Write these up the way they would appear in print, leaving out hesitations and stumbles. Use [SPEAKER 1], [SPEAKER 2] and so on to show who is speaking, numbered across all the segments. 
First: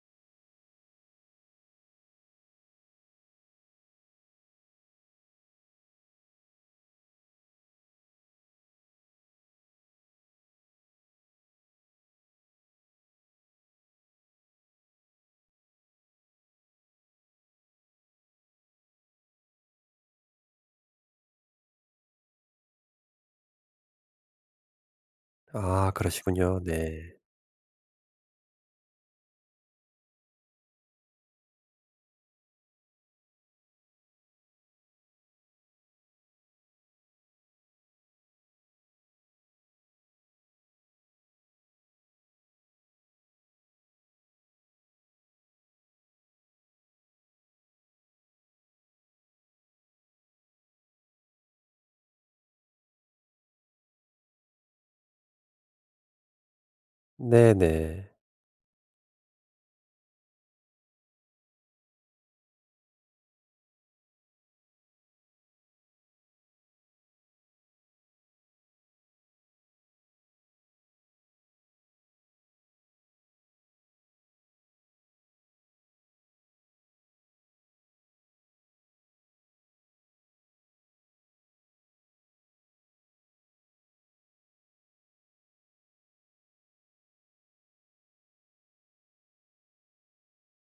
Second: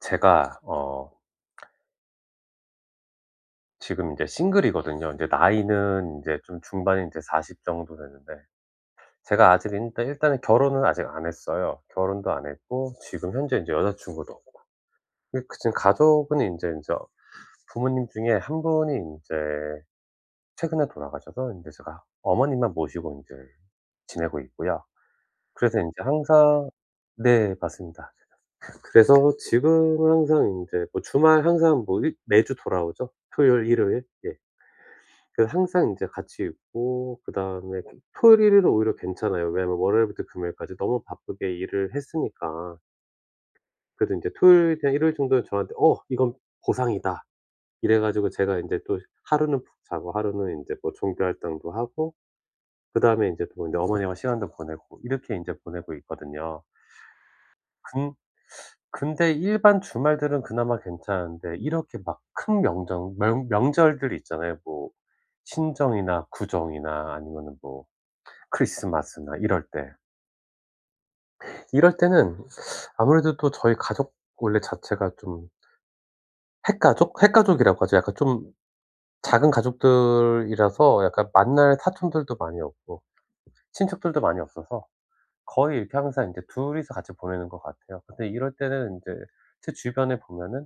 [SPEAKER 1] 제가 지금 이제 싱글이거든요. 이제 나이는 이제 좀 중반인 이제40 정도 되는데 제가 아직 일단은 결혼은 아직 안 했어요. 결혼도 안 했고 지금 현재 인제 여자 친구도 없고. 그 지금 가족은 인제 부모님 중에 한 분이 인제 최근에 돌아가셔서 인제 제가 어머님만 모시고 인제 지내고 있고요. 그래서
[SPEAKER 2] 아
[SPEAKER 1] 인제
[SPEAKER 2] 그러시군요.
[SPEAKER 1] 항상
[SPEAKER 2] 네.
[SPEAKER 1] 네 맞습니다. 그래서 지금은 항상 인제 뭐 주말 항상 뭐 일 매주 돌아오죠. 토요일, 일요일. 예. 그 항상 이제 같이 있고 그다음에 토요일, 일요일은 오히려 괜찮아요. 왜냐면 월요일부터 금요일까지 너무 바쁘게 일을 했으니까. 그래도 인제 토요일이나 일요일 정도는 저한테 '어 이건 보상이다.' 이래 가지고 제가 인제 또 하루는 푹 자고 하루는 인제 뭐 종교 활동도 하고 그다음에 인제 또 인제 어머니와 시간도 보내고 이렇게 인제 보내고 있거든요.
[SPEAKER 2] 네네.
[SPEAKER 1] 근 근데 일반 주말들은 그나마 괜찮은데 이렇게 막 큰 명절들 있잖아요. 뭐 신정이나 구정이나 아니면은 뭐 크리스마스나 이럴 때. 이럴 때는 아무래도 또 저희 가족 원래 자체가 좀 핵가족? 핵가족이라고 하죠. 약간 좀 작은 가족들이라서 약간 만날 사촌들도 많이 없고 친척들도 많이 없어서 거의 이렇게 항상 인제 둘이서 같이 보내는 것 같아요. 근데 이럴 때는 인제 제 주변에 보면은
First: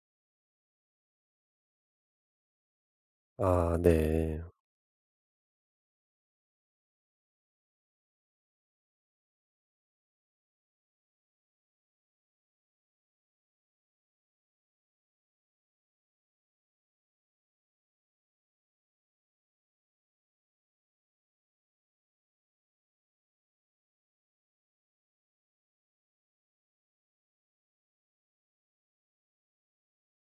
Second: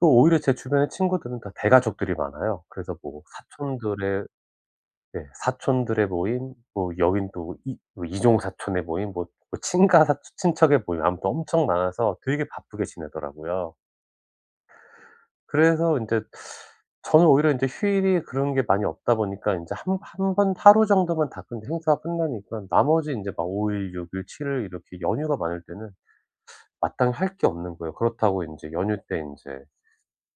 [SPEAKER 1] 또 오히려 제 주변의 친구들은 다 대가족들이 많아요. 그래서 뭐
[SPEAKER 2] 아
[SPEAKER 1] 사촌들의
[SPEAKER 2] 네.
[SPEAKER 1] 네. 사촌들의 모임, 뭐 여긴 또 뭐 이뭐 이종 사촌의 모임, 뭐 뭐 친가 사 친척의 모임 아무튼 엄청 많아서 되게 바쁘게 지내더라고요. 그래서 인제 저는 오히려 인제 휴일이 그런 게 많이 없다 보니까 인제 한 한 번 하루 정도만 다 근데 행사가 끝나니까 나머지 인제 막 5일 일, 6일 일, 7일 이렇게 연휴가 많을 때는 마땅히 할 게 없는 거예요. 그렇다고 인제 연휴 때 인제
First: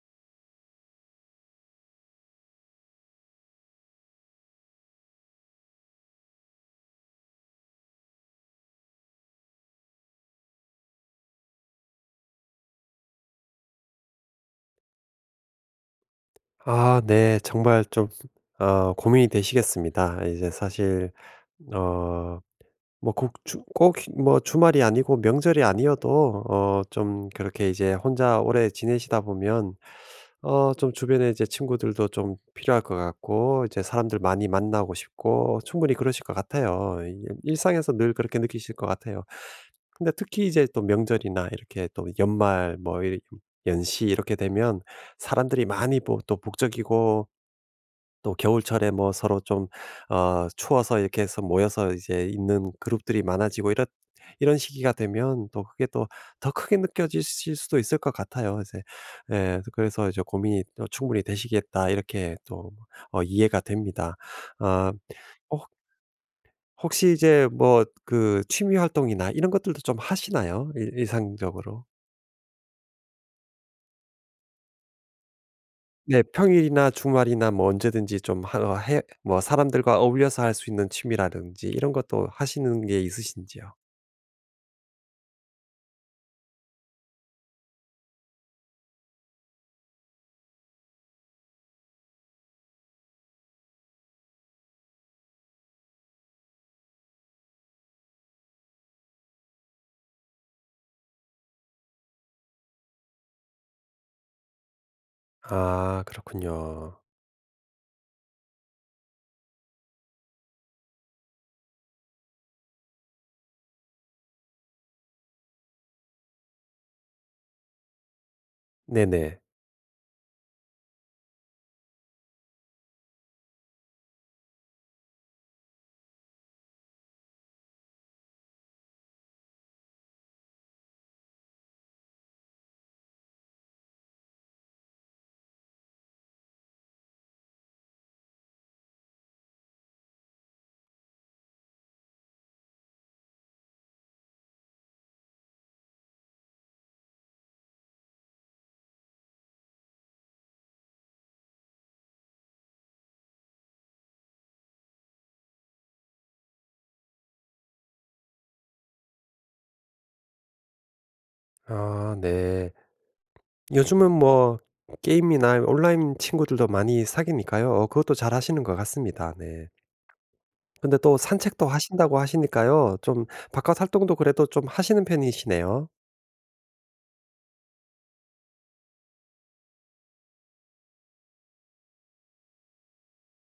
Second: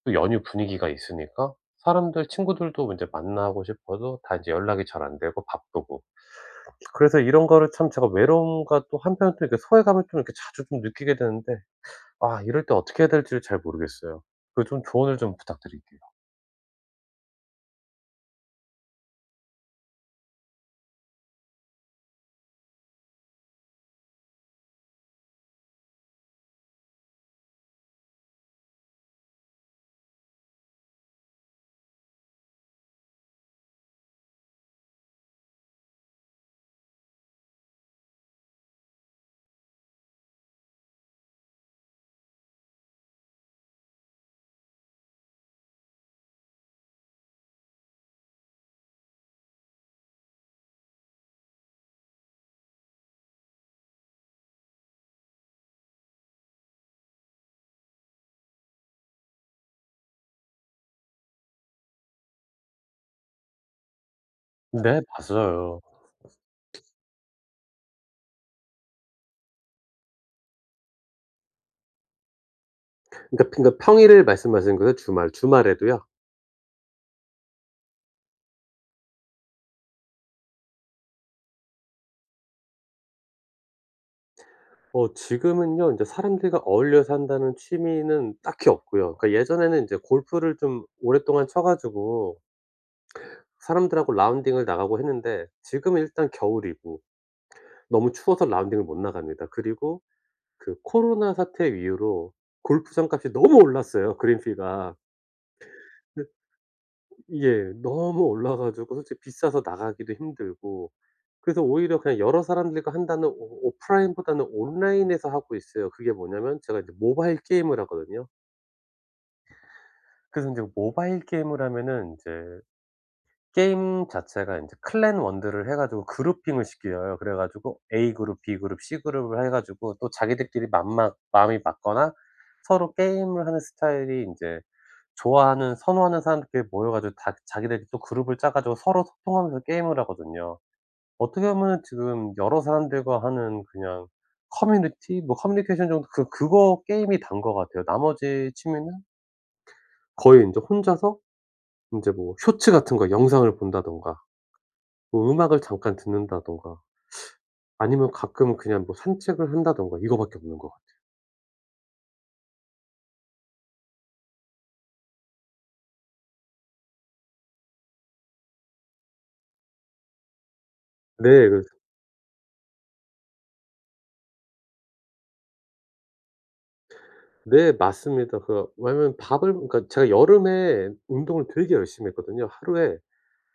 [SPEAKER 1] 또 연휴 분위기가 있으니까 사람들 친구들도 인제 만나고 싶어도 다 인제 연락이 잘 안 되고 바쁘고. 그래서 이런 거를 참 제가 외로움과 또 한편 또 이렇게 소외감을 좀 이렇게 자주 좀 느끼게 되는데 아 이럴 때 어떻게 해야 될지를 잘 모르겠어요. 그 좀 조언을 좀 부탁드릴게요.
[SPEAKER 2] 아 네. 정말 좀 아 고민이 되시겠습니다. 이제 사실 어 뭐 꼭 뭐 주말이 아니고 명절이 아니어도 좀 그렇게 이제 혼자 오래 지내시다 보면 좀 주변에 이제 친구들도 좀 필요할 것 같고 이제 사람들 많이 만나고 싶고 충분히 그러실 것 같아요. 이 일상에서 늘 그렇게 느끼실 것 같아요. 근데 특히 이제 또 명절이나 이렇게 또 연말 뭐 이 연시 이렇게 되면 사람들이 많이 뭐 또 북적이고 또 겨울철에 뭐 서로 좀 추워서 이렇게 해서 모여서 이제 있는 그룹들이 많아지고 이런 시기가 되면 또 그게 또 더 크게 느껴지실 수도 있을 것 같아요. 이제 예, 그래서 이제 고민이 또 충분히 되시겠다 이렇게 또 이해가 됩니다. 아,
[SPEAKER 1] 네
[SPEAKER 2] 혹
[SPEAKER 1] 맞아요.
[SPEAKER 2] 혹시 이제 뭐 그 취미 활동이나 이런 것들도 좀 하시나요? 일 일상적으로?
[SPEAKER 1] 그러니까 평일을 말씀하시는 거죠 주말에도요?
[SPEAKER 2] 네. 평일이나 주말이나 뭐 언제든지 좀 하 어 해 뭐 사람들과 어울려서 할 수 있는 취미라든지 이런 것도 하시는 게 있으신지요?
[SPEAKER 1] 지금은요 인제 사람들과 어울려서 한다는 취미는 딱히 없고요. 그러니까 예전에는 인제 골프를 좀 오랫동안 쳐 가지고 사람들하고 라운딩을 나가고 했는데 지금은 일단 겨울이고 너무 추워서 라운딩을 못 나갑니다. 그리고 그 코로나 사태 이후로 골프 장값이 너무 올랐어요 그린피가.
[SPEAKER 2] 아
[SPEAKER 1] 근데
[SPEAKER 2] 그렇군요.
[SPEAKER 1] 예. 너무 올라 가지고 솔직히 비싸서 나가기도 힘들고 그래서 오히려 그냥 여러 사람들과 한다는 오 오프라인보다는 온라인에서 하고 있어요. 그게 뭐냐면 제가 이제 모바일 게임을 하거든요.
[SPEAKER 2] 네네.
[SPEAKER 1] 그래서 인제 모바일 게임을 하면은 인제 게임 자체가 인제 클랜 원들을 해 가지고 그룹핑을 시켜요. 그래 가지고 A 그룹, B 그룹, C 그룹을 해 가지고 또 자기들끼리 맘막 마음이 맞거나 서로 게임을 하는 스타일이 인제 좋아하는 선호하는 사람들끼리 모여 가지고 다 자기들끼리 또 그룹을 짜 가지고 서로 소통하면서 게임을 하거든요. 어떻게 보면은 지금 여러 사람들과 하는 그냥 커뮤니티 뭐 커뮤니케이션 정도 그거 게임이 다인 것 같아요. 나머지 취미는 거의 인제 혼자서 인제 뭐 쇼츠 같은 거 영상을 본다든가 뭐 음악을 잠깐 듣는다든가 아니면 가끔 그냥 뭐 산책을 한다든가 이거밖에 없는 것 같아요.
[SPEAKER 2] 아 네. 요즘은 뭐 게임이나 온라인 친구들도 많이 사귀니까요. 어 그것도 잘하시는 것 같습니다. 네. 근데 또
[SPEAKER 1] 네.
[SPEAKER 2] 산책도
[SPEAKER 1] 그래서
[SPEAKER 2] 하신다고 하시니까요. 좀 바깥 활동도 그래도 좀 하시는 편이시네요.
[SPEAKER 1] 네 맞습니다. 그 왜냐면 밥을 그러니까 제가 여름에 운동을 되게 열심히 했거든요. 하루에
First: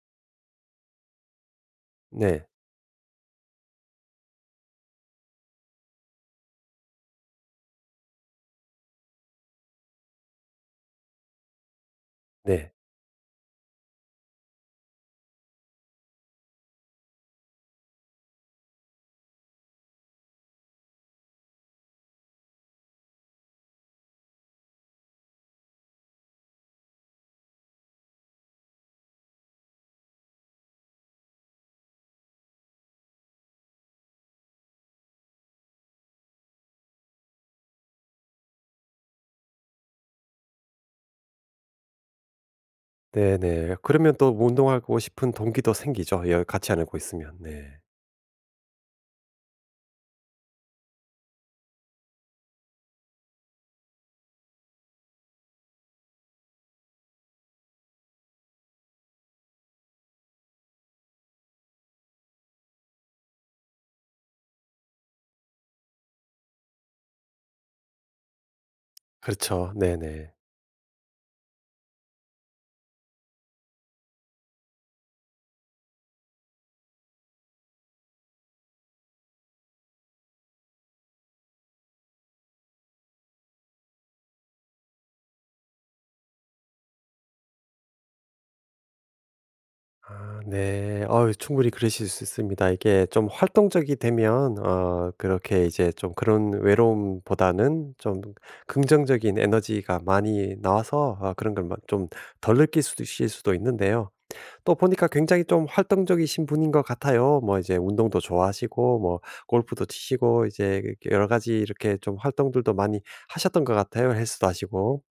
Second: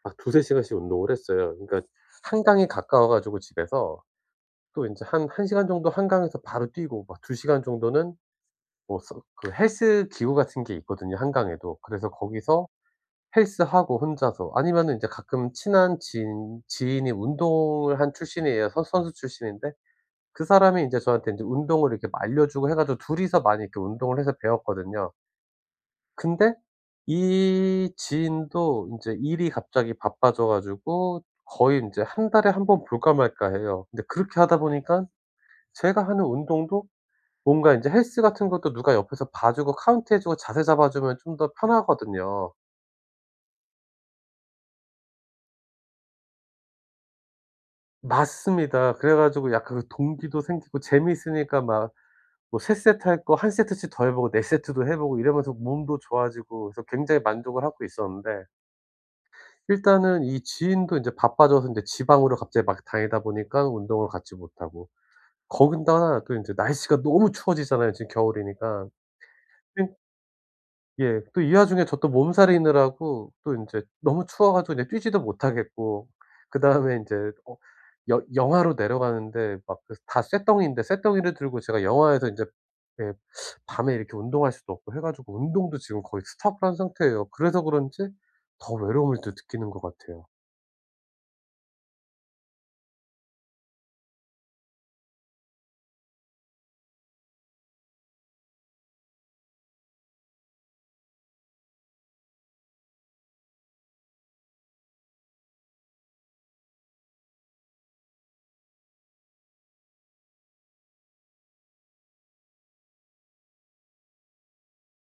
[SPEAKER 1] 막 두세 시간씩 운동을 했어요. 그러니까
[SPEAKER 2] 네.
[SPEAKER 1] 한강이 가까워 가지고 집에서 또 인제 한 한 시간 정도 한강에서 바로 뛰고 막 두 시간 정도는 뭐 서 그 헬스 기구 같은 게 있거든요 한강에도. 그래서 거기서
[SPEAKER 2] 네.
[SPEAKER 1] 헬스하고 혼자서 아니면은 이제 가끔 친한 지인이 운동을 한 출신이에요. 선 선수 출신인데 그 사람이 인제 저한테 인제 운동을 이렇게 막 알려주고 해 가지고 둘이서 많이 이렇게 운동을 해서 배웠거든요. 근데 이 지인도 인제 일이 갑자기 바빠져 가지고 거의 인제 한 달에 한번 볼까 말까 해요. 근데 그렇게 하다 보니깐 제가 하는 운동도 뭔가 인제 헬스 같은 것도 누가 옆에서 봐 주고 카운트 해 주고 자세 잡아 주면 좀 더 편하거든요.
[SPEAKER 2] 네네. 그러면 또 운동하고 싶은 동기도 생기죠, 여 같이 안 하고 있으면. 네.
[SPEAKER 1] 맞습니다. 그래 가지고 약간 그 동기도 생기고 재미있으니까 막 뭐 3세트 세트 할 거 한 세트씩 더 해 보고 4세트 세트도 해 보고 이러면서 몸도 좋아지고 그래서 굉장히 만족을 하고 있었는데 일단은 이 지인도 이제 바빠져서 이제 지방으로 갑자기 막 다니다 보니까 운동을 같이 못 하고 거기다가 또 이제 날씨가 너무 추워지잖아요 지금 겨울이니까.
[SPEAKER 2] 그렇죠. 네네.
[SPEAKER 1] 예. 또 이 와중에 저 또 몸살이느라고 또 인제 너무 추워 가지고 그냥 뛰지도 못하겠고 그다음에 인제 어 여 영하로 내려가는데 막 그 다 쇳덩이인데 쇳덩이를 들고 제가 영하에서 인제 예 밤에 이렇게 운동할 수도 없고 해 가지고 운동도 지금 거의 스톱을 한 상태예요. 그래서 그런지 더 외로움을 더 느끼는 것 같아요.
[SPEAKER 2] 아 네. 어유, 충분히 그러실 수 있습니다. 이게 좀 활동적이 되면 그렇게 이제 좀 그런 외로움보다는 좀 긍정적인 에너지가 많이 나와서 아 그런 걸 좀 덜 느끼실 수도 있을 수도 있는데요. 또 보니까 굉장히 좀 활동적이신 분인 것 같아요. 뭐 이제 운동도 좋아하시고 뭐 골프도 치시고 이제 여러 가지 이렇게 좀 활동들도 많이 하셨던 것 같아요. 헬스도 하시고.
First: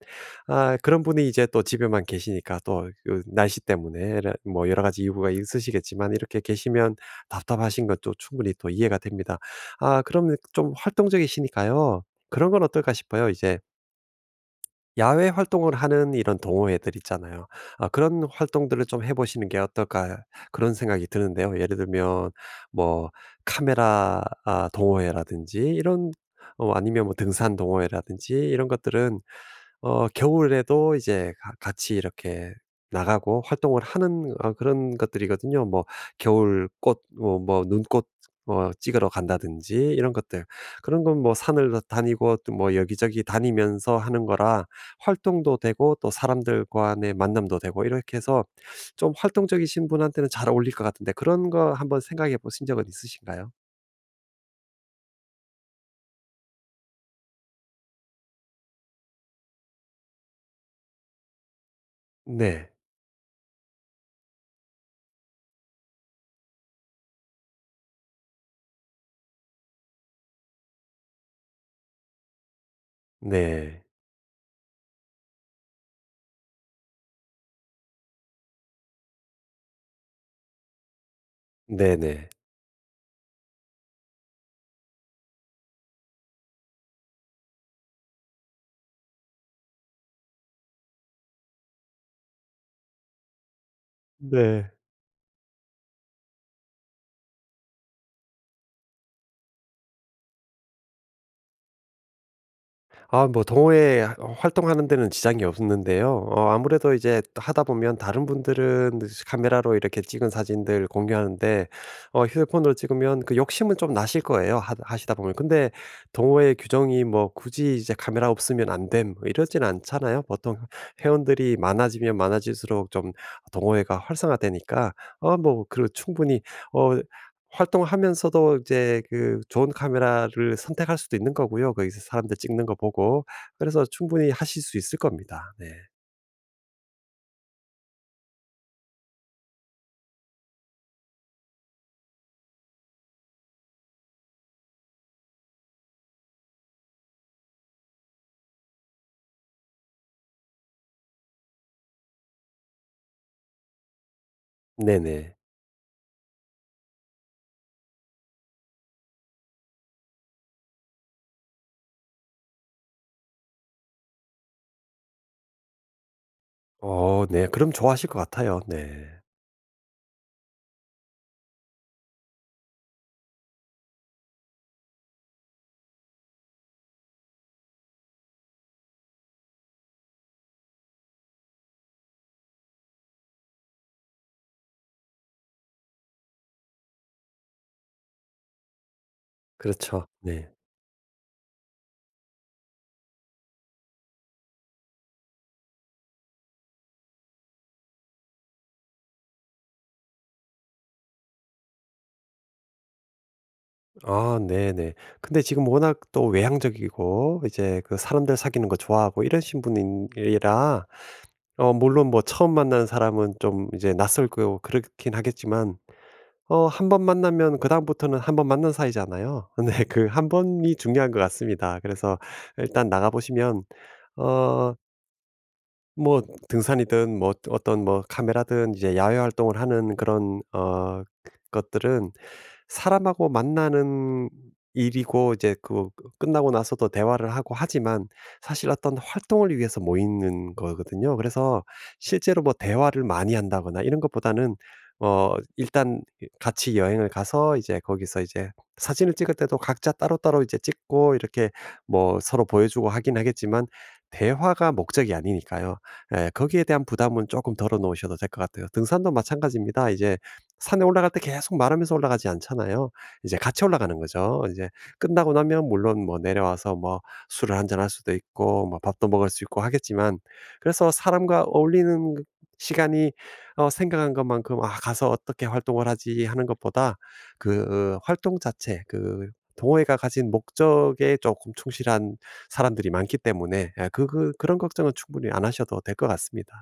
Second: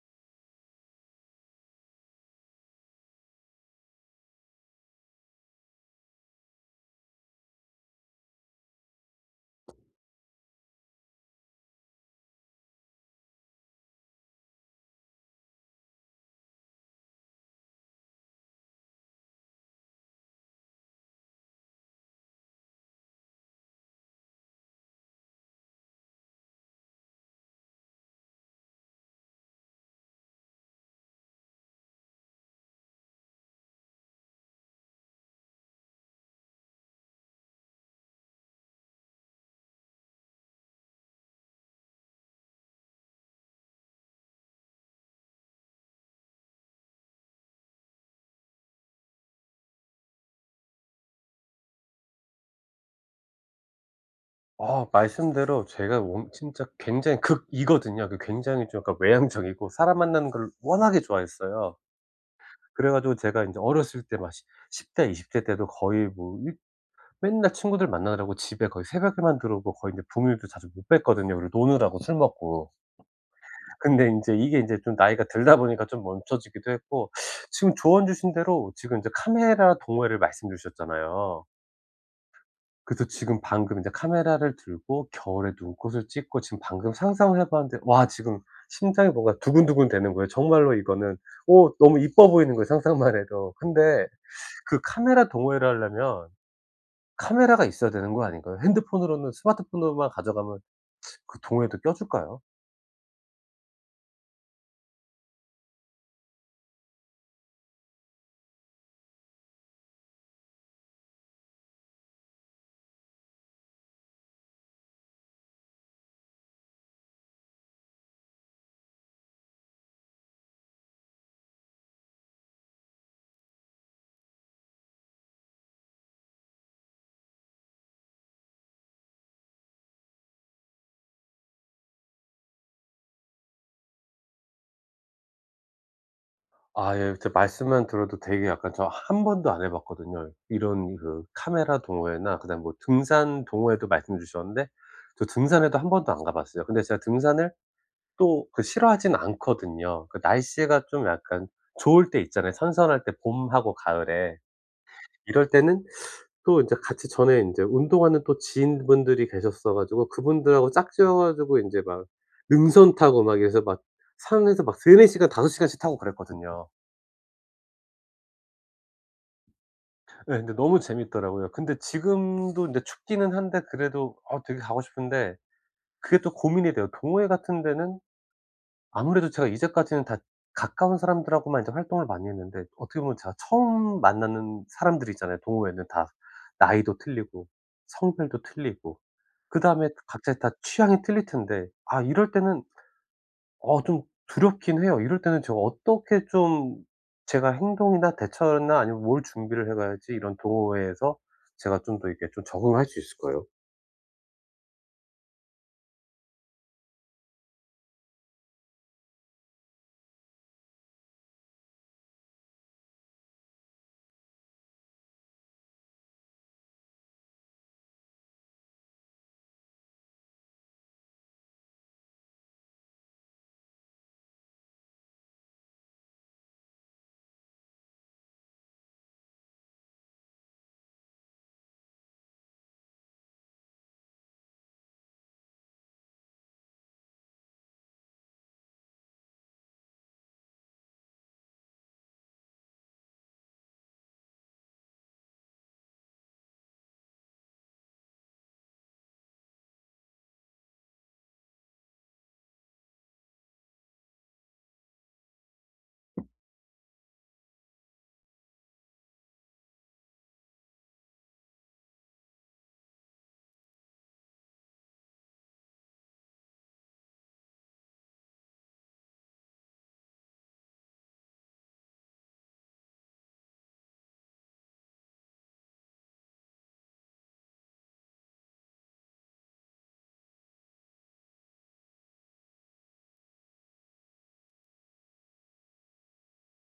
[SPEAKER 2] 아, 그런 분이 이제 또 집에만 계시니까 또그 날씨 때문에 이뭐 여러 가지 이유가 있으시겠지만 이렇게 계시면 답답하신 것도 충분히 또 이해가 됩니다. 아, 그럼 좀 활동적이시니까요. 그런 건 어떨까 싶어요. 이제 야외 활동을 하는 이런 동호회들 있잖아요. 아 그런 활동들을 좀 해 보시는 게 어떨까 그런 생각이 드는데요. 예를 들면 뭐 카메라 아 동호회라든지 이런 아니면 뭐 등산 동호회라든지 이런 것들은 겨울에도 이제 가 같이 이렇게 나가고 활동을 하는 그런 것들이거든요. 뭐 겨울꽃 뭐 눈꽃 찍으러 간다든지 이런 것들. 그런 건 뭐 산을 다 다니고 또 뭐 여기저기 다니면서 하는 거라 활동도 되고 또 사람들 간의 만남도 되고 이렇게 해서 좀 활동적이신 분한테는 잘 어울릴 것 같은데 그런 거 한번 생각해 보신 적은 있으신가요?
[SPEAKER 1] 아 말씀대로 제가 원 진짜 굉장히 극이거든요. 그 굉장히 좀 약간 외향적이고 사람 만나는 걸 워낙에 좋아했어요.
[SPEAKER 2] 네.
[SPEAKER 1] 그래 가지고 제가 이제 어렸을 때 막 십 10대 20대 때도 거의 뭐 일 맨날 친구들 만나느라고 집에 거의 새벽에만 들어오고 거의 이제 부모님도 자주 못 뵀거든요 우리 노느라고 술 먹고.
[SPEAKER 2] 네.
[SPEAKER 1] 근데 인제 이게 인제 좀 나이가 들다 보니까 좀 멈춰지기도 했고 지금 조언 주신 대로 지금 이제 카메라 동호회를 말씀 주셨잖아요.
[SPEAKER 2] 네네.
[SPEAKER 1] 그래서 지금 방금 이제 카메라를 들고 겨울에 눈꽃을 찍고 지금 방금 상상을 해 봤는데 와 지금 심장이 뭔가 두근두근 되는 거예요. 정말로 이거는 너무 이뻐 보이는 거예요 상상만 해도. 근데
[SPEAKER 2] 네. 네.
[SPEAKER 1] 그 카메라 동호회를 하려면 카메라가 있어야 되는 거 아닌가요? 핸드폰으로는 스마트폰으로만 가져가면 그 동호회도 껴줄까요?
[SPEAKER 2] 아 뭐 동호회 활동하는 데는 지장이 없는데요. 어 아무래도 이제 하다 보면 다른 분들은 카메라로 이렇게 찍은 사진들 공유하는데 휴대폰으로 찍으면 그 욕심은 좀 나실 거예요 하 하시다 보면. 근데 동호회 규정이 뭐 굳이 이제 "카메라 없으면 안 됨." 뭐 이러진 않잖아요. 보통 회원들이 많아지면 많아질수록 좀 동호회가 활성화되니까 그 충분히 어 활동하면서도 이제 그 좋은 카메라를 선택할 수도 있는 거고요. 거기서 사람들 찍는 거 보고. 그래서 충분히 하실 수 있을 겁니다. 네.
[SPEAKER 1] 아 예. 제 말씀만 들어도 되게 약간 저 한 번도 안 해 봤거든요. 이런 그 카메라 동호회나 그다음에 뭐 등산 동호회도 말씀해 주셨는데 저 등산에도 한 번도 안 가 봤어요. 근데 제가 등산을 또 그 싫어하진 않거든요. 그 날씨가 좀 약간 좋을 때 있잖아요. 선선할 때 봄하고 가을에.
[SPEAKER 2] 네네.
[SPEAKER 1] 이럴 때는 또 인제 같이 전에 인제 운동하는 또 지인분들이 계셨어 가지고 그분들하고 짝지어 가지고 인제 막 능선 타고 막 이래서 막 산에서 막 3-4 시간 5시간씩 시간씩 타고 그랬거든요.
[SPEAKER 2] 어 네. 그럼 좋아하실 것 같아요. 네.
[SPEAKER 1] 예 근데 너무 재밌더라고요. 근데 지금도 인제 춥기는 한데 그래도 아 되게 가고 싶은데 그게 또 고민이 돼요. 동호회 같은 데는 아무래도 제가 이제까지는 다 가까운 사람들하고만 이제 활동을 많이 했는데 어떻게 보면 제가 처음 만나는 사람들이잖아요 동호회는 다. 나이도 틀리고 성별도 틀리고. 그다음에
[SPEAKER 2] 그렇죠.
[SPEAKER 1] 각자 다
[SPEAKER 2] 네.
[SPEAKER 1] 취향이 틀릴 텐데 아 이럴 때는 좀 두렵긴 해요. 이럴 때는 제가 어떻게 좀 제가 행동이나 대처나 아니면 뭘 준비를 해 가야지 이런 동호회에서 제가 좀 더 이렇게 좀 적응할 수 있을까요?
[SPEAKER 2] 아 네네. 근데 지금 워낙 또 외향적이고 이제 그 사람들 사귀는 거 좋아하고 이러신 분 이라 물론 뭐 처음 만난 사람은 좀 이제 낯설고 그렇긴 하겠지만 한 번 만나면 그다음부터는 한 번 만난 사이잖아요. 네. 그 한 번이 중요한 것 같습니다. 그래서 일단 나가 보시면 어 뭐 등산이든 뭐 어떤 뭐 카메라든 이제 야외 활동을 하는 그런 것들은 사람하고 만나는 일이고 이제 그 끝나고 나서도 대화를 하고 하지만 사실 어떤 활동을 위해서 모이는 거거든요. 그래서 실제로 뭐 대화를 많이 한다거나 이런 것보다는 어 일단 같이 여행을 가서 이제 거기서 이제 사진을 찍을 때도 각자 따로따로 이제 찍고 이렇게 뭐 서로 보여주고 하긴 하겠지만 대화가 목적이 아니니까요. 예, 거기에 대한 부담은 조금 덜어 놓으셔도 될 것 같아요. 등산도 마찬가지입니다. 이제 산에 올라갈 때 계속 말하면서 올라가지 않잖아요. 이제 같이 올라가는 거죠. 이제 끝나고 나면 물론 뭐 내려와서 뭐 술을 한 잔 할 수도 있고 뭐 밥도 먹을 수 있고 하겠지만 그래서 사람과 어울리는 시간이 생각한 것만큼 '아 가서 어떻게 활동을 하지.' 하는 것보다 그 활동 자체 그 동호회가 가진 목적에 조금 충실한 사람들이 많기 때문에 예 그런 걱정은 충분히 안 하셔도 될 것 같습니다.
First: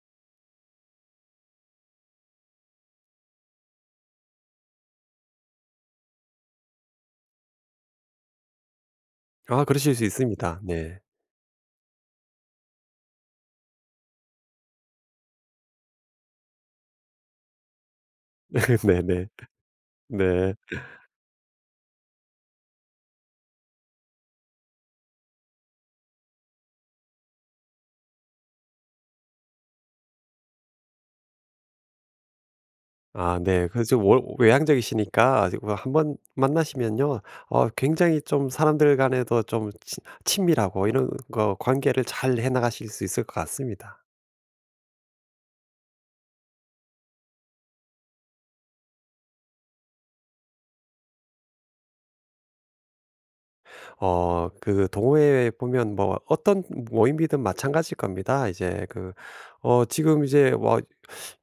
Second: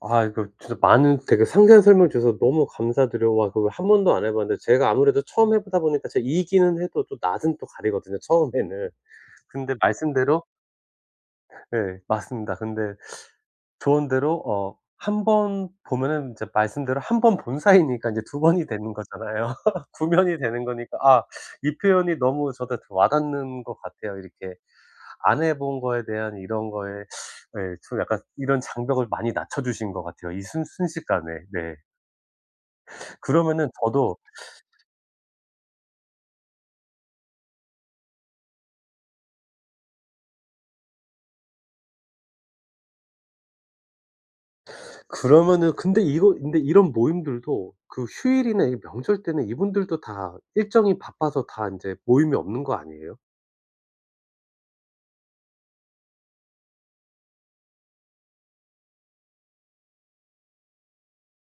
[SPEAKER 1] 아 이거 진짜 많은 되게 상세한 설명 주셔서 너무 감사드려요. 와 그거 한 번도 안 해 봤는데 제가 아무래도 처음 해 보다 보니까 제가 이기는 해도 또 낮은 또 가리거든요 처음에는.
[SPEAKER 2] 아
[SPEAKER 1] 근데
[SPEAKER 2] 그러실 수
[SPEAKER 1] 말씀대로
[SPEAKER 2] 있습니다. 네.
[SPEAKER 1] 네 맞습니다. 근데 조언대로 한 번 보면은 인제 말씀대로 한 번 본 사이니까 이제 두 번이 되는
[SPEAKER 2] 네네. 네.
[SPEAKER 1] 거잖아요. 구 면이
[SPEAKER 2] 네.
[SPEAKER 1] 되는 거니까 아 이 표현이 너무 저한테 와닿는 것 같아요. 이렇게 안 해본 거에 대한 이런 거에 예 좀 약간 이런 장벽을 많이 낮춰 주신 것 같아요 이 순 순식간에. 네.
[SPEAKER 2] 아 네.
[SPEAKER 1] 그러면은
[SPEAKER 2] 그래서
[SPEAKER 1] 저도
[SPEAKER 2] 워 외향적이시니까 한번 만나시면요. 어 굉장히 좀 사람들 간에도 좀 친 친밀하고 이런 거 관계를 잘 해 나가실 수 있을 것 같습니다.
[SPEAKER 1] 그러면은 근데 이거 근데 이런 모임들도 그 휴일이나 이 명절 때는 이분들도 다 일정이 바빠서 다 인제 모임이 없는 거 아니에요?
[SPEAKER 2] 어 그 동호회에 보면 뭐 어떤 모임이든 마찬가지일 겁니다. 이제 그 지금 이제 와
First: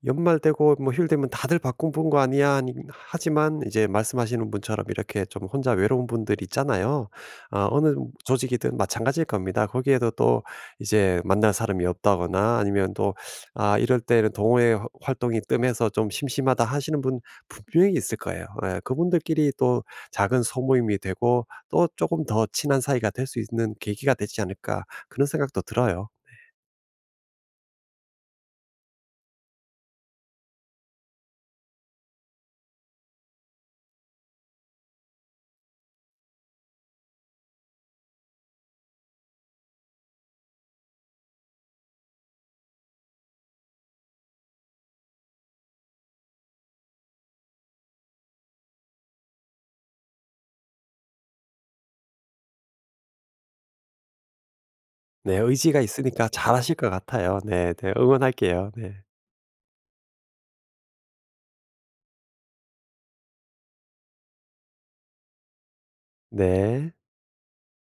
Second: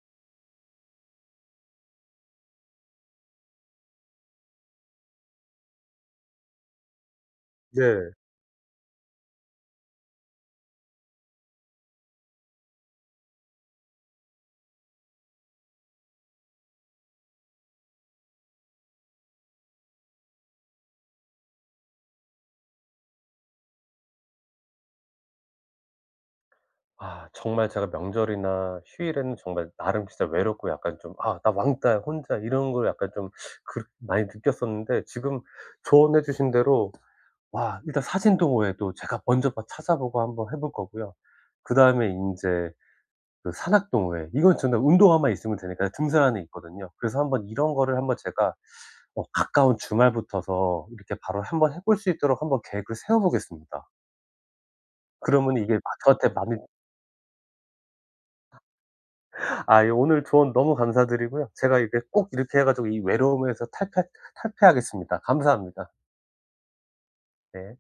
[SPEAKER 2] 연말 되고 뭐 휴일 되면 다들 바쁜 거 아니야? 아니, 하지만 이제 말씀하시는 분처럼 이렇게 좀 혼자 외로운 분들 있잖아요. 아 어느
[SPEAKER 1] 네.
[SPEAKER 2] 조직이든 마찬가지일 겁니다. 거기에도 또 이제 만날 사람이 없다거나 아니면 또 아 이럴 때는 동호회 활동이 뜸해서 좀 심심하다 하시는 분 분명히 있을 거예요. 예, 그분들끼리 또 작은 소모임이 되고 또 조금 더 친한 사이가 될 수 있는 계기가 되지 않을까 그런 생각도 들어요.
[SPEAKER 1] 아 정말 제가 명절이나 휴일에는 정말 나름 진짜 외롭고 약간 좀 '아 나 왕따 혼자.' 이런 걸 약간 좀 그 많이 느꼈었는데 지금 조언해 주신 대로 와 일단 사진 동호회도 제가 먼저 봐 찾아보고 한번 해볼 거고요. 그다음에 이제 그 산악 동호회 이건 정말 운동화만 있으면 되니까 등산 안에 있거든요. 그래서 한번 이런 거를 한번 제가 가까운 주말부터서 이렇게 바로 한번 해볼 수 있도록 한번 계획을 세워 보겠습니다.
[SPEAKER 2] 네.
[SPEAKER 1] 그러면 이게
[SPEAKER 2] 의지가 있으니까
[SPEAKER 1] 저한테 많이
[SPEAKER 2] 잘하실 것 같아요. 네. 네. 응원할게요. 네.
[SPEAKER 1] 아 예 오늘 조언 너무 감사드리고요. 제가 이게 꼭 이렇게 해 가지고 이 외로움에서 탈패 탈피하겠습니다. 감사합니다.
[SPEAKER 2] 네.
[SPEAKER 1] 네.